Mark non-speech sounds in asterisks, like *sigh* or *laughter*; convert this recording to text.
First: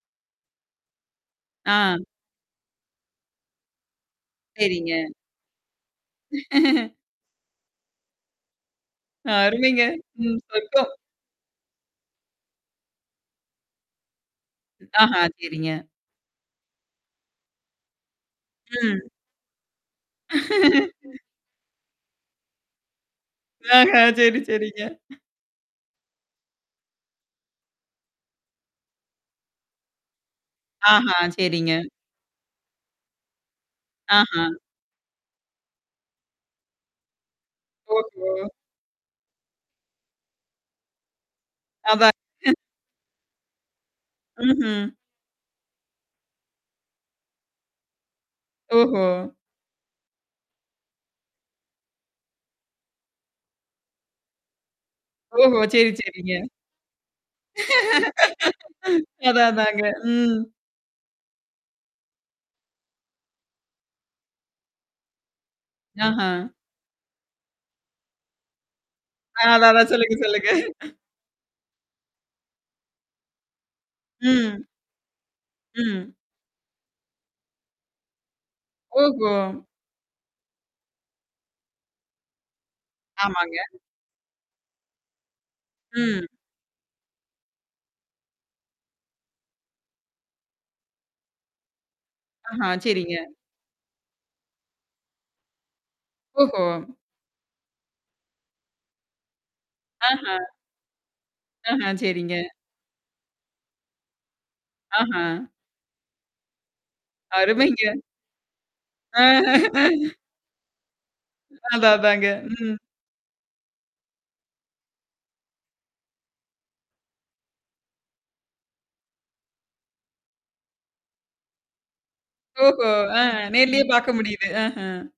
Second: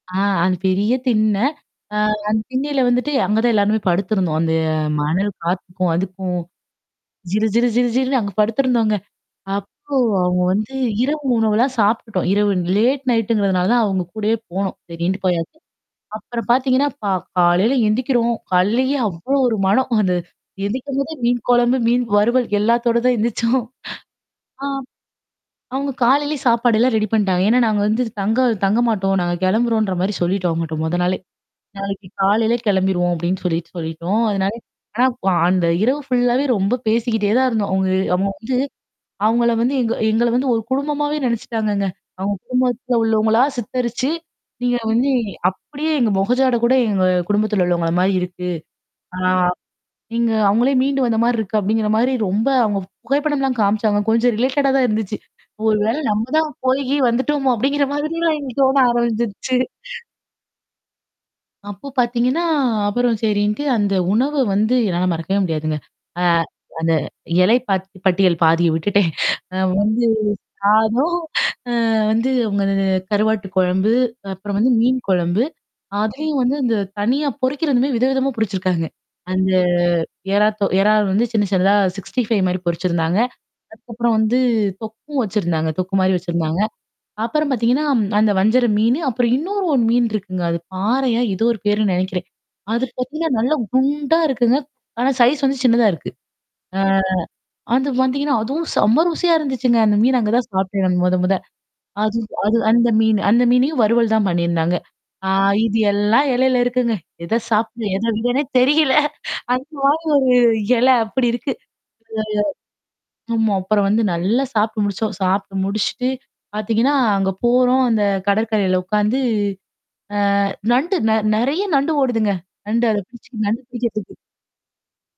ஆ அது பெரிய திண்ண. அ ஆ. அந்த திண்ணயில வந்துட்டு அங்க தான் எல்லாருமே படுத்திருந்தோம். அந்த சரிங்க. மணல் காத்துக்கும் அதுக்கும். *laughs* ஜீர, ஜீர, ஜீர, ஜீல்ன்னு அங்க படுத்துருந்தோங்க. அருமைங்க. அப்போ ம் அவங்க வந்து சொட்டும். இரவு உணவுலாம் சாப்ட்டுட்டோம். இரவு லேட் நைட்ங்கிறதுனால அவங்க கூடயே போனோம். சரின்ட்டு ஆஹா போயாச்சு. சரிங்க. அப்புறம் பாத்தீங்கன்னா, ப காலையில எந்திக்கிறோம். காலலேயே ம். அவ்ளோ ஒரு மனம். அந்த எந்திக்கும்போதே *laughs* மீன் கொழம்பு, மீன் வறுவல், எல்லாத்தோட தான் எந்திரிச்சோம். ஆஹ! சரி, ஆ சரிங்க. அவங்க காலையிலேயே சாப்பாடு எல்லாம் ரெடி பண்ணிட்டாங்க. ஏன்னா நாங்க வந்து தங்க தங்க மாட்டோம். நாங்க கிளம்புறோம்ன்ற மாரி சொல்லிட்டோம் அவங்கட்ட மொத ஆஹா நாளே. சரிங்க. நாளைக்கு காலையிலே கெளம்பிருவோம் அப்படின்னு சொல்லிட்டு சொல்லிட்டோம். ஆஹ. அதனால. ஆனா, அந்த இரவு ஃபுல்லாவே ரொம்ப பேசிக்கிட்டே தான் இருந்தோம். அவுங்க அவங்க ஓஹோ! வந்து அவங்கள வந்து எங்க எங்கள வந்து ஒரு குடும்பமாவே நெனைச்சுட்டாங்கங்க. அதா. அவங்க *unintelligible* குடும்பத்துல உள்ளவங்களா சித்தரிச்சு நீங்க ம்ஹ்ம். வந்து அப்படியே எங்க மொகஜாட கூட எங்க குடும்பத்துல உள்ளவங்க அ மாரி இருக்கு. ஓஹோ! ஆ. நீங்க அவங்களே மீண்டு வந்த மாரி இருக்கு. அப்படிங்கிற மாரி ரொம்ப அவங்க புகைப்படம்லாம் காமிச்சாங்க. கொஞ்சம் ரிலேட்டடா தான் இருந்துச்சு. ஓஹோ! ஒரு சரி வேளை நம்ம சரிங்க. தான் போயி கீயி வந்துட்டோமோ? அப்படிங்கிற மாதிரிலாம் எங்களுக்கு தோண அதான் ஆரம்பிச்சருச்சு. அதாங்க. ம். அப்போ பாத்தீங்கன்னா, அப்புறம் சரின்ட்டு அந்த உணவு வந்து என்னால மறக்கவே முடியாதுங்க. அ ஆஹான். அந்த எலை பாத் பட்டியல் பாதிய விட்டுட்டேன். ஆன், அ அதான் அதான் வந்து சொல்லுங்க, சொல்லுங்க. சாதம், அ வந்து அங்க அந்த கருவாட்டு கொழம்பு, அப்புறம் ம். வந்து மீன் கொழம்பு. ம். அதலயும் வந்து இந்த தனியா பொறிக்கதுமே வித விதமா பொரிச்சிருக்காங்க. ஓஹோ! அந்த எறாத்தோ எறால் வந்து சின்ன சின்னதா 65 மாரி பொறிச்சிருந்தாங்க. ஆமாங்க. அதுக்கப்புறம் வந்து தொக்கும் வச்சிருந்தாங்க. தொக்கு மாரி ம். வச்சிருந்தாங்க. அப்புறம் பாத்தீங்கன்னா அந்த வஞ்சர மீனு, அப்புறம் இன்னொரு ஒன் மீன் இருக்குங்க, அது பாறையா? எதோ ஒரு பேருன்னு நெனைக்கிறேன். ஆஹான். அது சரிங்க. பாத்தீங்கன்னா நல்ல குண்டா இருக்குங்க. ஆனா சைஸ் வந்து சின்னதா இருக்கு. ஓஹோ! ஆ அது வந்தீங்கன்னா, அதுவும் செம ருசியா இருந்துச்சுங்க. அந்த மீன் அங்க ஆஹா. தான் சாப்ட்டன் நா மொத மொத. ஆஹன். அது சரிங்க. அது அந்த மீன் அந்த மீனையும் வறுவல் தான் பண்ணியிருந்தாங்க. ஆஹா. ஆ இது எல்லாம் எலையில இருக்குங்க. எத சாப்பட அருமைங்க. எத விதன்னே தெரியல. அந்த மாரி ஆ. ஒரு எல அப்படி இருக்கு. அதான், அதாங்க. ம். *unintelligible* ஆமா, அப்புறம் வந்து நல்லா சாப்ட்டு முடிச்சோம். சாப்ட்டு முடிச்சுட்டு, பாத்தீங்கன்னா, அங்க போறோம் அந்த கடற்கரையில உக்காந்து அ நண்டு ந நெறைய நண்டு ஓடுதுங்க. நண்டு ஓஹோ! *unintelligible* அத அ புடிச்சு நண்டு நேர்லயே பாக்க பிடிக்கிறதுக்கு. முடியுது. அஹன்.